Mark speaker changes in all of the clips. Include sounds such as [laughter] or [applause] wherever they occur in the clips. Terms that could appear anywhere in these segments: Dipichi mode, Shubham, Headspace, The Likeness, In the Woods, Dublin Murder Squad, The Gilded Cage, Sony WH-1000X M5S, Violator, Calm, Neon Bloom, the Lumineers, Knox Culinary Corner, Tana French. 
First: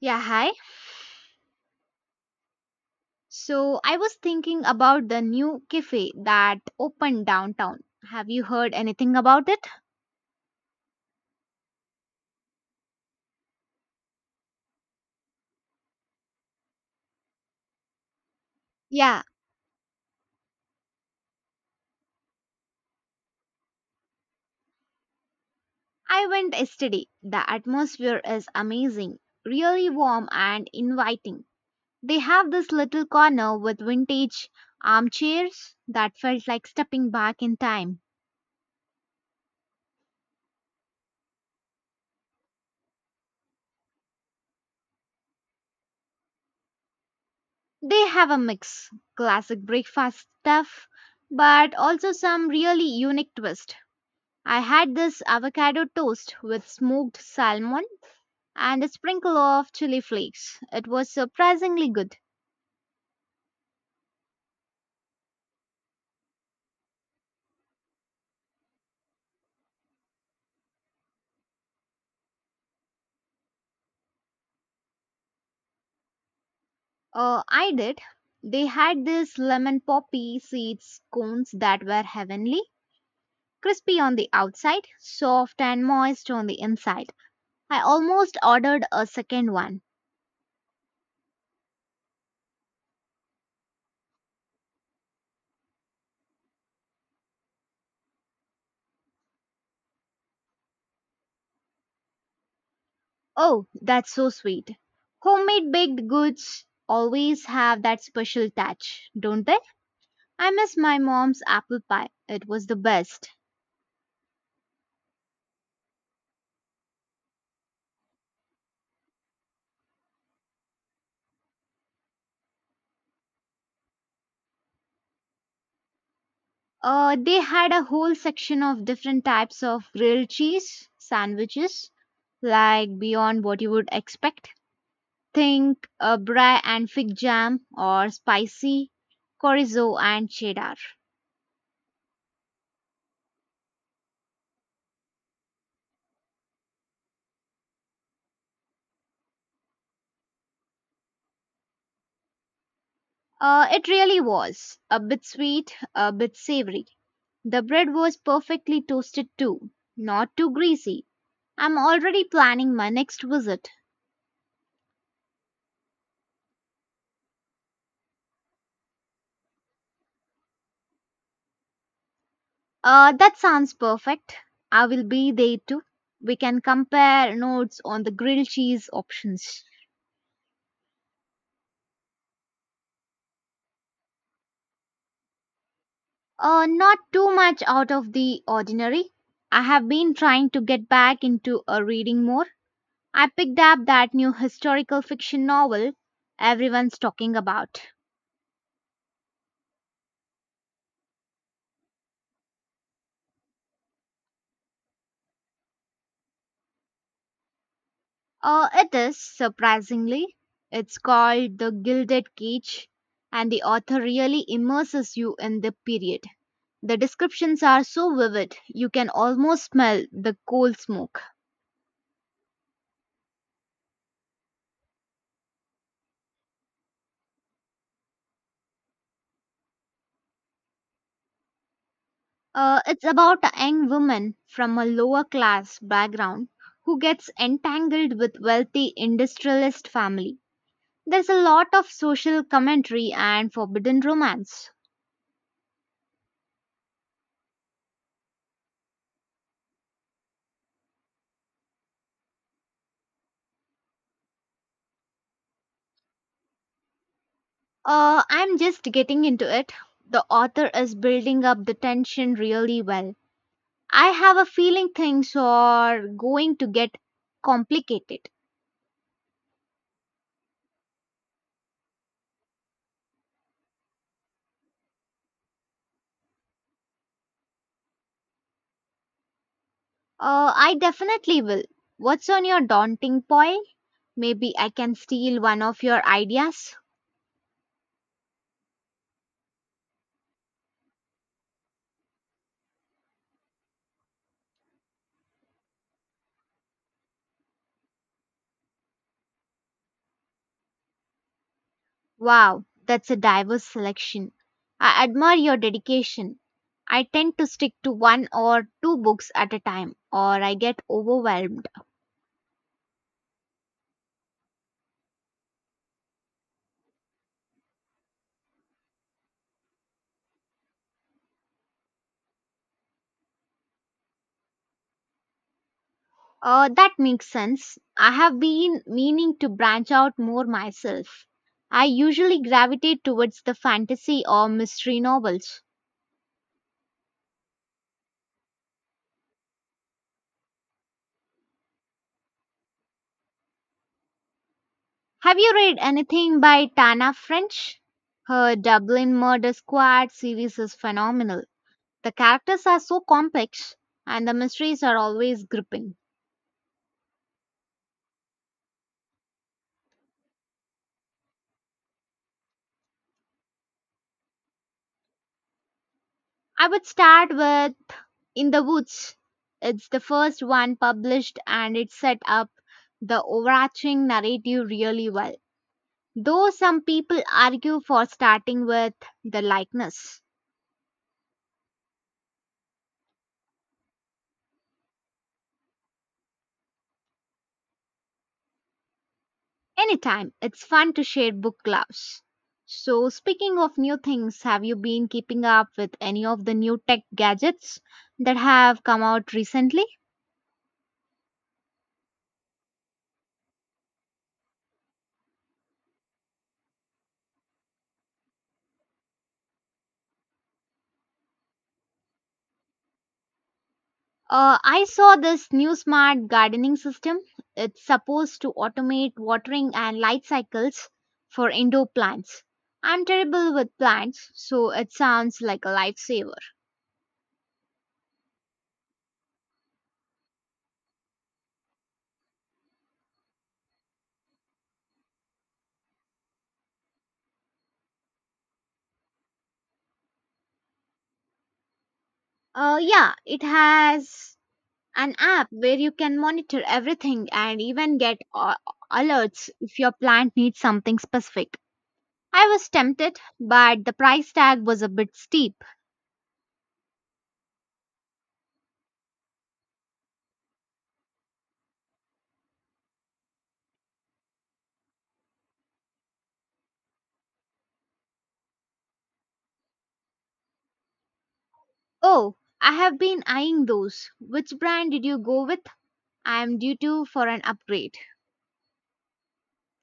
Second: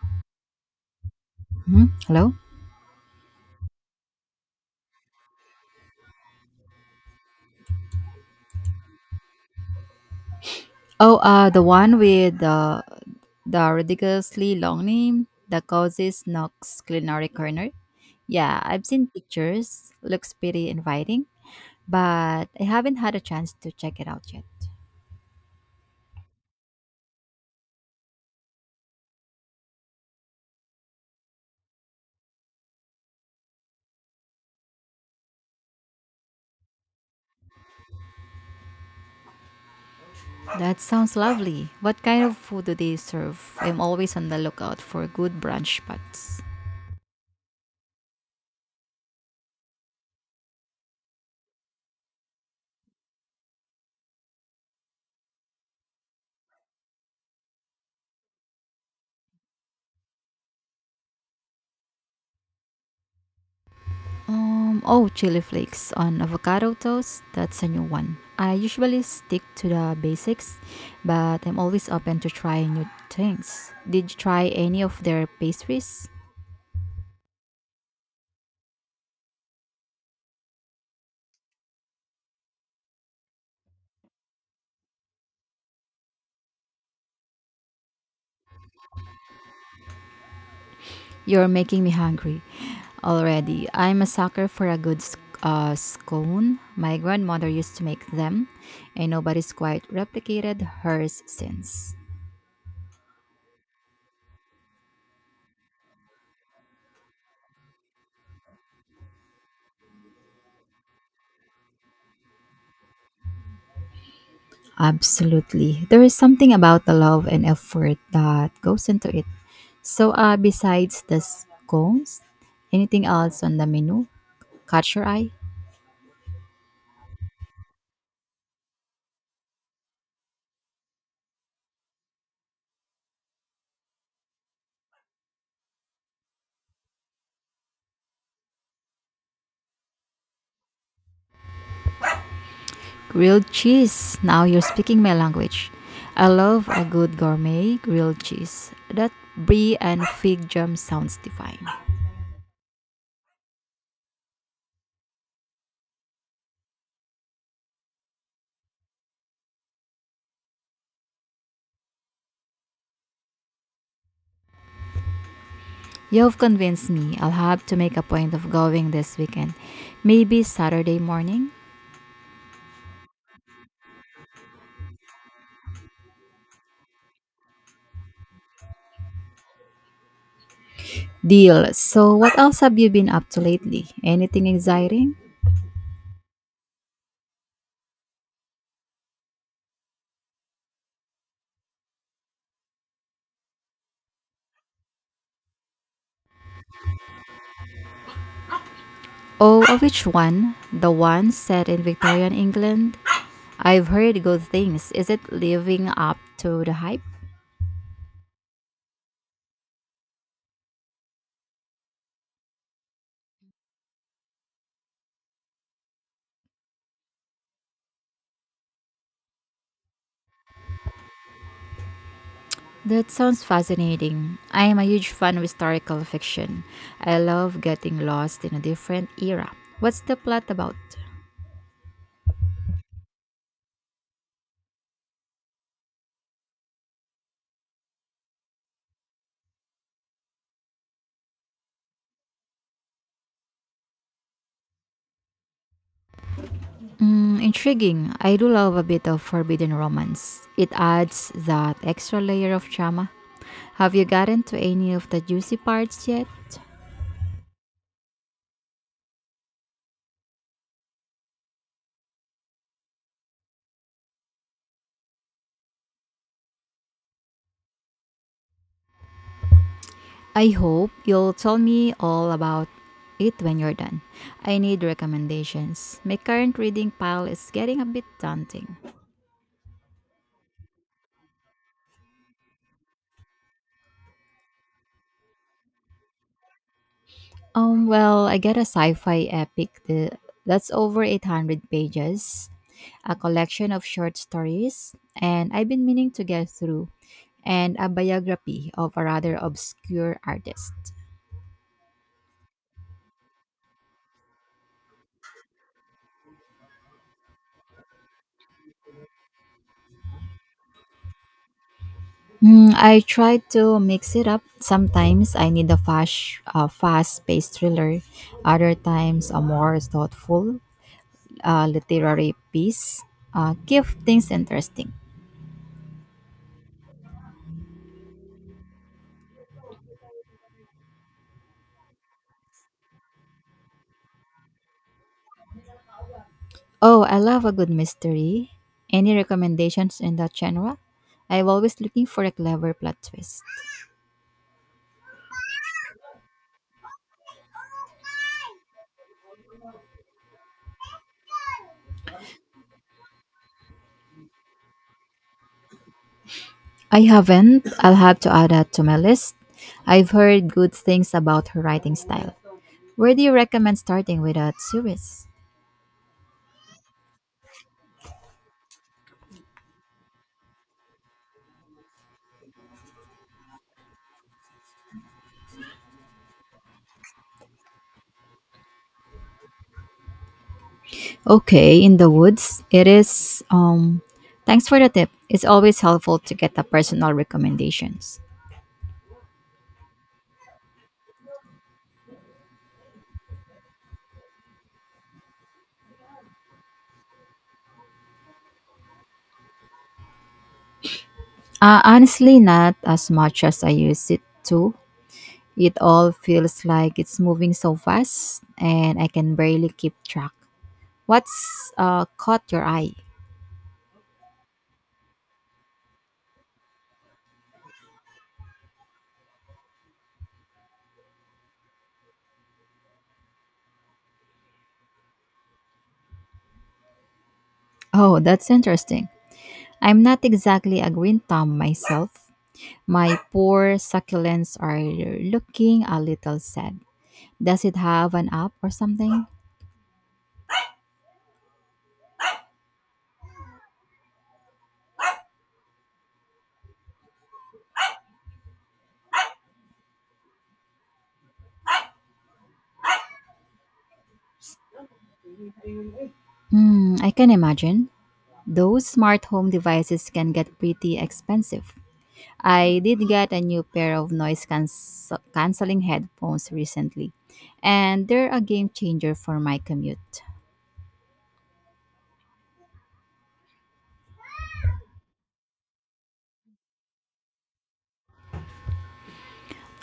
Speaker 1: Yeah, hi.
Speaker 2: Mhm. Hello.
Speaker 1: So I was thinking about the new cafe that opened downtown. Have you heard anything about it?
Speaker 2: Oh, the one with the ridiculously long name that causes Knox Culinary Corner. Yeah, I've seen
Speaker 1: Yeah,
Speaker 2: pictures. Looks pretty inviting, but I haven't had a chance to check it out yet.
Speaker 1: I went yesterday. The atmosphere is amazing, really warm and inviting. They have this little corner with vintage armchairs that felt like stepping back in time.
Speaker 2: That sounds lovely. What kind of food do they serve? I'm always on the lookout for good brunch spots.
Speaker 1: They have a mix classic breakfast stuff, but also some really unique twist. I had this avocado toast with smoked salmon and a sprinkle of chili flakes. It was surprisingly good.
Speaker 2: Oh, chili flakes on avocado toast. That's a new one. I usually stick to the basics, but I'm always open to trying new things. Did you try any of their pastries?
Speaker 1: I did. They had these lemon poppy seeds cones that were heavenly, crispy on the outside, soft and moist on the inside. I almost ordered a second one.
Speaker 2: You're making me hungry already. I'm a sucker for a good scone. My grandmother used to make them, and nobody's quite replicated hers since.
Speaker 1: Oh, that's so sweet. Homemade baked goods always have that special touch, don't they? I miss my mom's apple pie. It was the best.
Speaker 2: Absolutely. There is something about the love and effort that goes into it. So, besides the scones, anything else on the menu? Catch your eye?
Speaker 1: They had a whole section of different types of grilled cheese sandwiches, like beyond what you would expect. Think brie and fig jam, or spicy chorizo and cheddar.
Speaker 2: Grilled cheese. Now you're speaking my language. I love a good gourmet grilled cheese. That brie and fig jam sounds divine.
Speaker 1: It really was a bit sweet, a bit savory. The bread was perfectly toasted too, not too greasy. I'm already planning my next visit.
Speaker 2: You've convinced me. I'll have to make a point of going this weekend. Maybe Saturday morning?
Speaker 1: That sounds perfect. I will be there too. We can compare notes on the grilled cheese options.
Speaker 2: Deal. So, what else have you been up to lately? Anything exciting?
Speaker 1: Not too much out of the ordinary. I have been trying to get back into reading more. I picked up that new historical fiction novel everyone's talking about.
Speaker 2: Oh, which one? The one set in Victorian England? I've heard good things. Is it living up to the hype?
Speaker 1: It is, surprisingly. It's called The Gilded Cage, and the author really immerses you in the period. The descriptions are so vivid, you can almost smell the coal smoke.
Speaker 2: That sounds fascinating. I am a huge fan of historical fiction. I love getting lost in a different era. What's the plot about?
Speaker 1: It's about a young woman from a lower class background who gets entangled with wealthy industrialist family. There's a lot of social commentary and forbidden romance.
Speaker 2: Mm, intriguing. I do love a bit of forbidden romance. It adds that extra layer of drama. Have you gotten to any of the juicy parts yet?
Speaker 1: I'm just getting into it. The author is building up the tension really well. I have a feeling things are going to get complicated.
Speaker 2: I hope you'll tell me all about it when you're done. I need recommendations. My current reading pile is getting a bit daunting.
Speaker 1: I definitely will. What's on your daunting pile? Maybe I can steal one of your ideas.
Speaker 2: Well, I got a sci-fi epic that's over 800 pages, a collection of short stories, and I've been meaning to get through, and a biography of a rather obscure artist.
Speaker 1: Wow, that's a diverse selection. I admire your dedication. I tend to stick to one or two books at a time, or I get overwhelmed.
Speaker 2: Mm, I try to mix it up. Sometimes I need a fast-paced thriller. Other times, a more thoughtful literary piece. Keep things interesting.
Speaker 1: That makes sense. I have been meaning to branch out more myself. I usually gravitate towards the fantasy or mystery novels.
Speaker 2: Oh, I love a good mystery. Any recommendations in that genre? I'm always looking for a clever plot twist.
Speaker 1: Have you read anything by Tana French? Her Dublin Murder Squad series is phenomenal. The characters are so complex and the mysteries are always gripping.
Speaker 2: I haven't. I'll have to add that to my list. I've heard good things about her writing style. Where do you recommend starting with that series?
Speaker 1: I would start with In the Woods. It's the first one published and it set up the overarching narrative really well. Though some people argue for starting with The Likeness.
Speaker 2: Okay, in the woods, it is. Thanks for the tip. It's always helpful to get the personal recommendations.
Speaker 1: Anytime, it's fun to share book clubs. So, speaking of new things, have you been keeping up with any of the new tech gadgets that have come out recently?
Speaker 2: Honestly, not as much as I use it to. It all feels like it's moving so fast, and I can barely keep track. What's caught your eye?
Speaker 1: I saw this new smart gardening system. It's supposed to automate watering and light cycles for indoor plants. I'm terrible with plants, so it sounds like a lifesaver.
Speaker 2: Oh, that's interesting. I'm not exactly a green thumb myself. My poor succulents are looking a little sad. Does it have an app or something?
Speaker 1: Yeah, it has an app where you can monitor everything and even get alerts if your plant needs something specific. I was tempted, but the price tag was a bit steep.
Speaker 2: Mm, I can imagine. Those smart home devices can get pretty expensive. I did get a new pair of canceling headphones recently, and they're a game changer for my commute.
Speaker 1: Oh, I have been eyeing those. Which brand did you go with? I am due to for an upgrade.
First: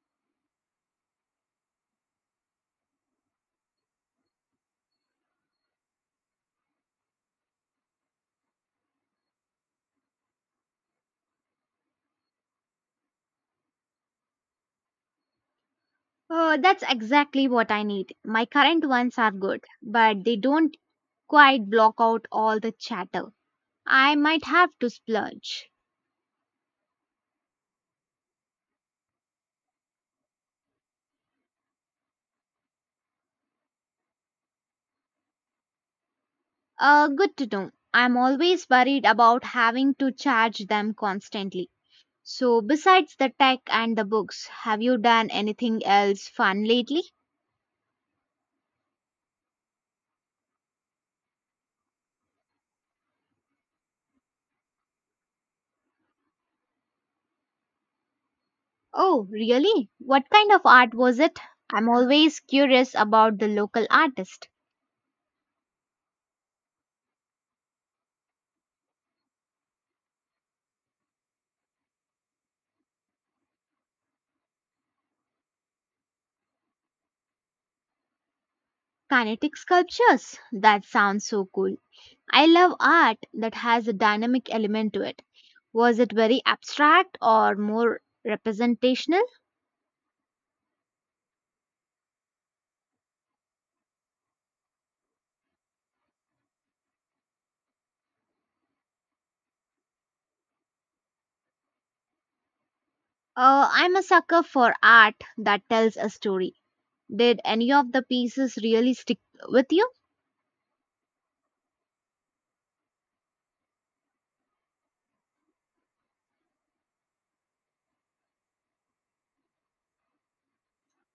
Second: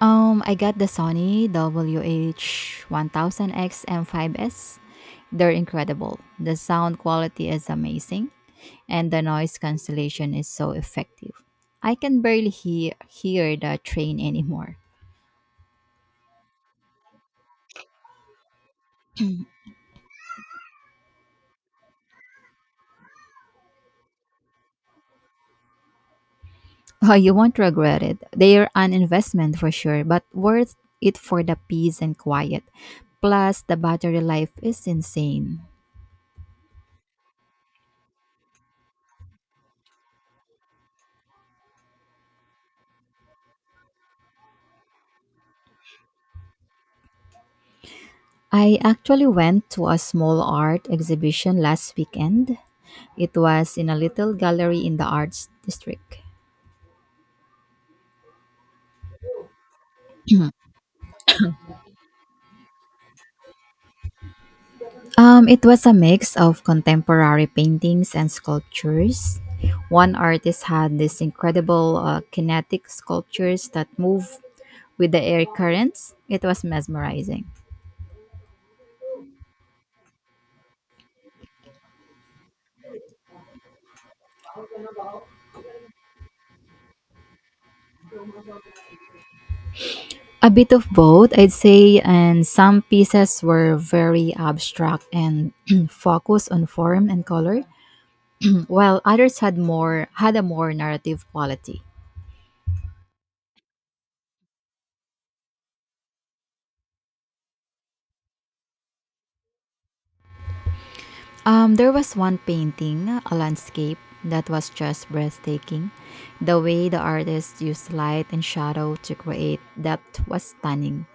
Speaker 2: I got the Sony WH-1000X M5S. They're incredible. The sound quality is amazing, and the noise cancellation is so effective. I can barely hear the train anymore.
Speaker 1: Oh, that's exactly what I need. My current ones are good, but they don't quite block out all the chatter. I might have to splurge.
Speaker 2: Oh, you won't regret it. They are an investment for sure, but worth it for the peace and quiet. Plus, the battery life is insane.
Speaker 1: Good to know. I'm always worried about having to charge them constantly. So, besides the tech and the books, have you done anything else fun lately?
Speaker 2: I actually went to a small art exhibition last weekend. It was in a little gallery in the arts district.
Speaker 1: Oh, really? What kind of art was it? I'm always curious about the local artist.
Speaker 2: It was a mix of contemporary paintings and sculptures. One artist had these incredible kinetic sculptures that move with the air currents. It was mesmerizing.
Speaker 1: Kinetic sculptures? That sounds so cool. I love art that has a dynamic element to it. Was it very abstract or more representational?
Speaker 2: A bit of both, I'd say, and some pieces were very abstract and [clears throat] focused on form and color, [clears throat] while others had a more narrative quality.
Speaker 1: I'm a sucker for art that tells a story. Did any of the pieces really stick with you?
Speaker 2: There was one painting, a landscape that was just breathtaking. The way the artist used light and shadow to create depth was stunning.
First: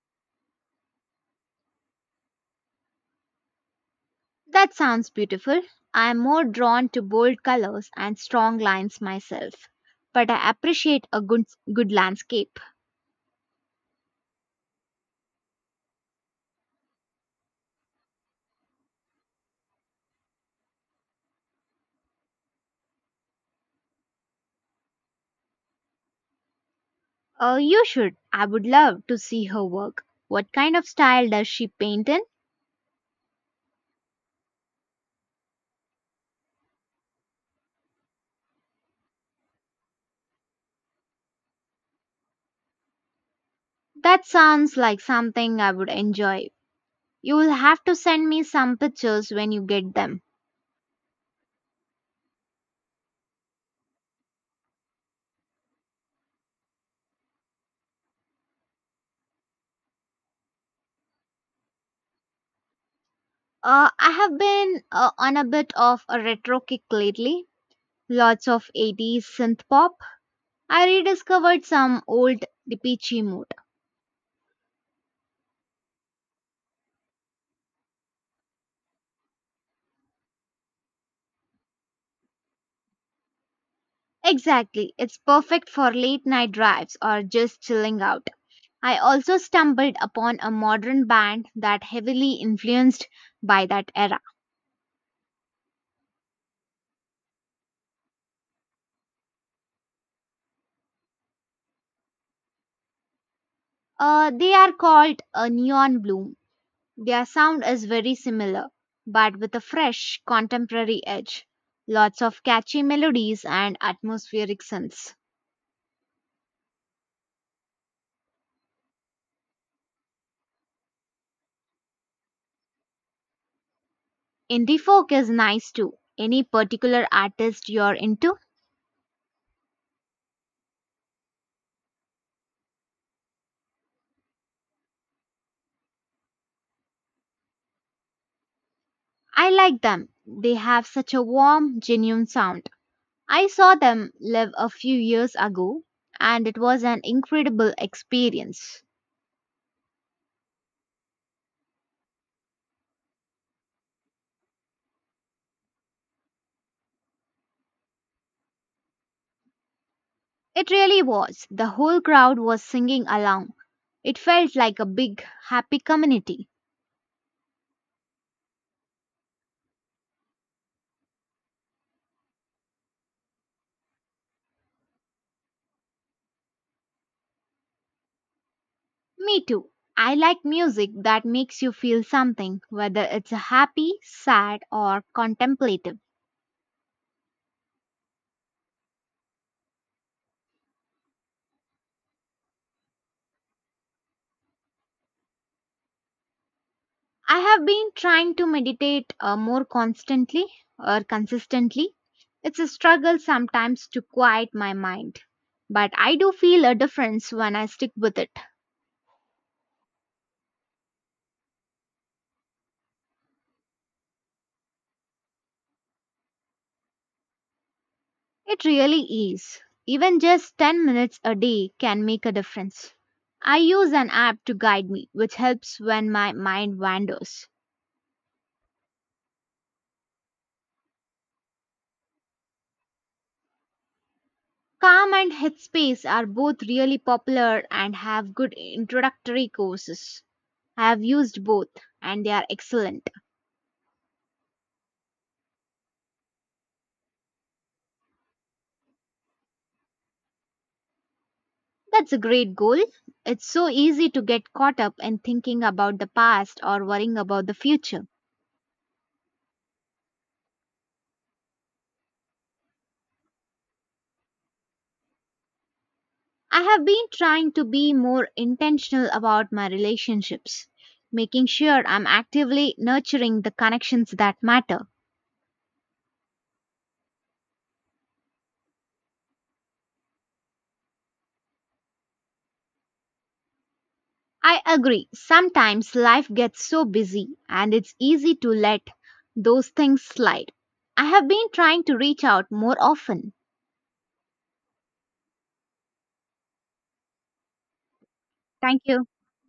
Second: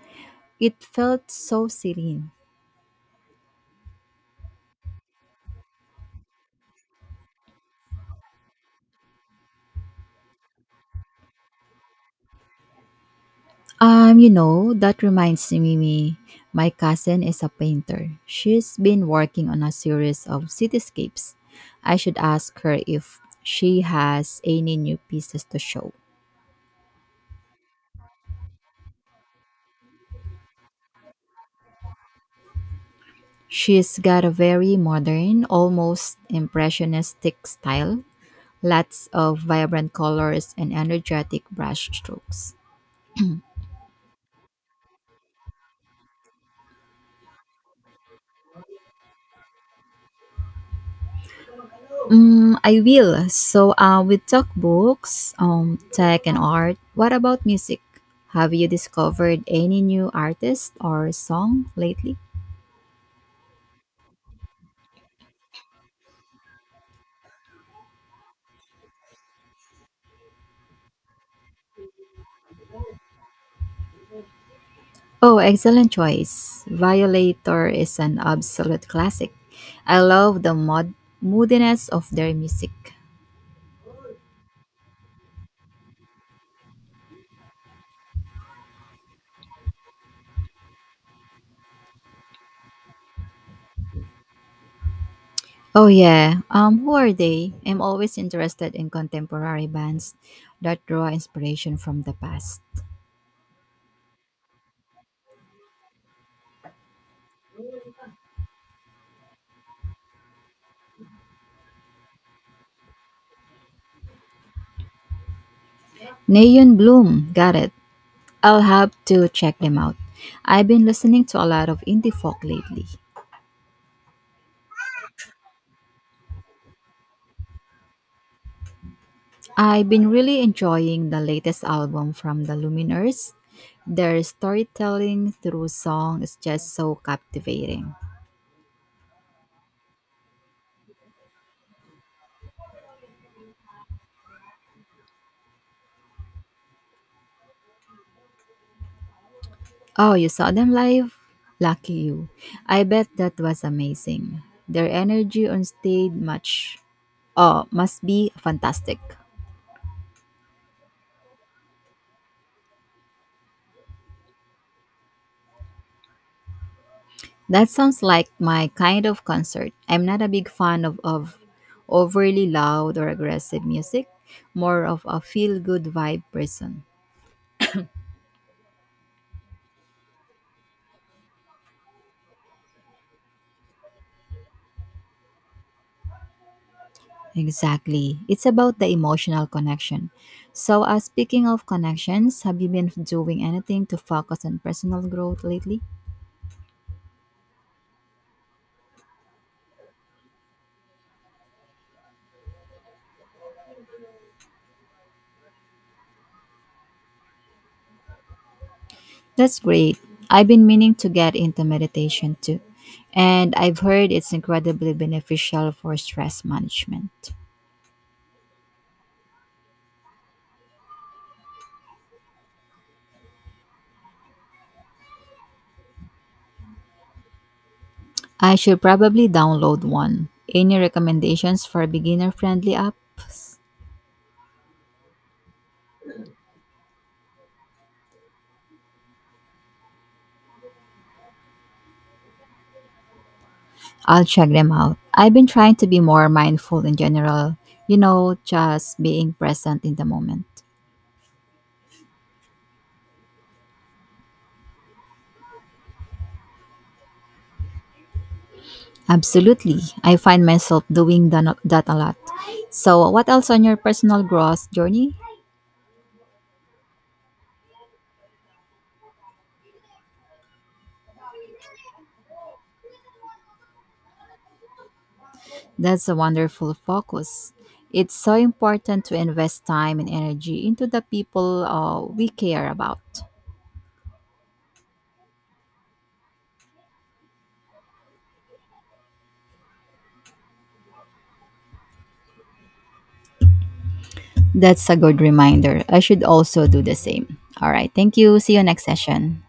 Speaker 2: It felt so serene.
Speaker 1: That sounds beautiful. I am more drawn to bold colors and strong lines myself, but I appreciate a good landscape.
Speaker 2: You know, that reminds me, my cousin is a painter. She's been working on a series of cityscapes. I should ask her if she has any new pieces to show.
Speaker 1: You should. I would love to see her work. What kind of style does she paint in?
Speaker 2: She's got a very modern, almost impressionistic style, lots of vibrant colors and energetic brush strokes.
Speaker 1: That sounds like something I would enjoy. You will have to send me some pictures when you get them.
Speaker 2: Mm, I will. So, we talk books, tech, and art. What about music? Have you discovered any new artist or song lately?
Speaker 1: I have been on a bit of a retro kick lately. Lots of 80s synth pop. I rediscovered some old Dipichi mode.
Speaker 2: Oh, excellent choice. Violator is an absolute classic. I love the moodiness of their music.
Speaker 1: Exactly, it's perfect for late night drives or just chilling out. I also stumbled upon a modern band that heavily influenced by that era.
Speaker 2: Oh yeah. Who are they? I'm always interested in contemporary bands that draw inspiration from the past.
Speaker 1: They are called a Neon Bloom. Their sound is very similar, but with a fresh contemporary edge. Lots of catchy melodies and atmospheric synths.
Speaker 2: Neon Bloom, got it. I'll have to check them out. I've been listening to a lot of indie folk lately.
Speaker 1: Indie folk is nice too. Any particular artist you're into?
Speaker 2: I've been really enjoying the latest album from the Lumineers. Their storytelling through song is just so captivating.
Speaker 1: I like them. They have such a warm, genuine sound. I saw them live a few years ago and it was an incredible experience.
Speaker 2: Oh, you saw them live? Lucky you. I bet that was amazing. Their energy on stage must be fantastic.
Speaker 1: It really was. The whole crowd was singing along. It felt like a big, happy community.
Speaker 2: That sounds like my kind of concert. I'm not a big fan of overly loud or aggressive music, more of a feel good vibe person.
Speaker 1: Me too. I like music that makes you feel something, whether it's happy, sad, or contemplative.
Speaker 2: Exactly. It's about the emotional connection. So, speaking of connections, have you been doing anything to focus on personal growth lately?
Speaker 1: I have been trying to meditate more constantly or consistently. It's a struggle sometimes to quiet my mind, but I do feel a difference when I stick with it.
Speaker 2: That's great. I've been meaning to get into meditation too, and I've heard it's incredibly beneficial for stress management.
Speaker 1: It really is. Even just 10 minutes a day can make a difference. I use an app to guide me, which helps when my mind wanders.
Speaker 2: I should probably download one. Any recommendations for beginner friendly apps?
Speaker 1: Calm and Headspace are both really popular and have good introductory courses. I have used both and they are excellent.
Speaker 2: I'll check them out. I've been trying to be more mindful in general, you know, just being present in the moment.
Speaker 1: That's a great goal. It's so easy to get caught up in thinking about the past or worrying about the future.
Speaker 2: Absolutely. I find myself doing that a lot. So, what else on your personal growth journey?
Speaker 1: I have been trying to be more intentional about my relationships, making sure I'm actively nurturing the connections that matter.
Speaker 2: That's a wonderful focus. It's so important to invest time and energy into the people we care about.
Speaker 1: I agree, sometimes life gets so busy and it's easy to let those things slide. I have been trying to reach out more often.
Speaker 2: That's a good reminder. I should also do the same. All right. Thank you. See you
Speaker 1: Thank
Speaker 2: next
Speaker 1: you.
Speaker 2: session.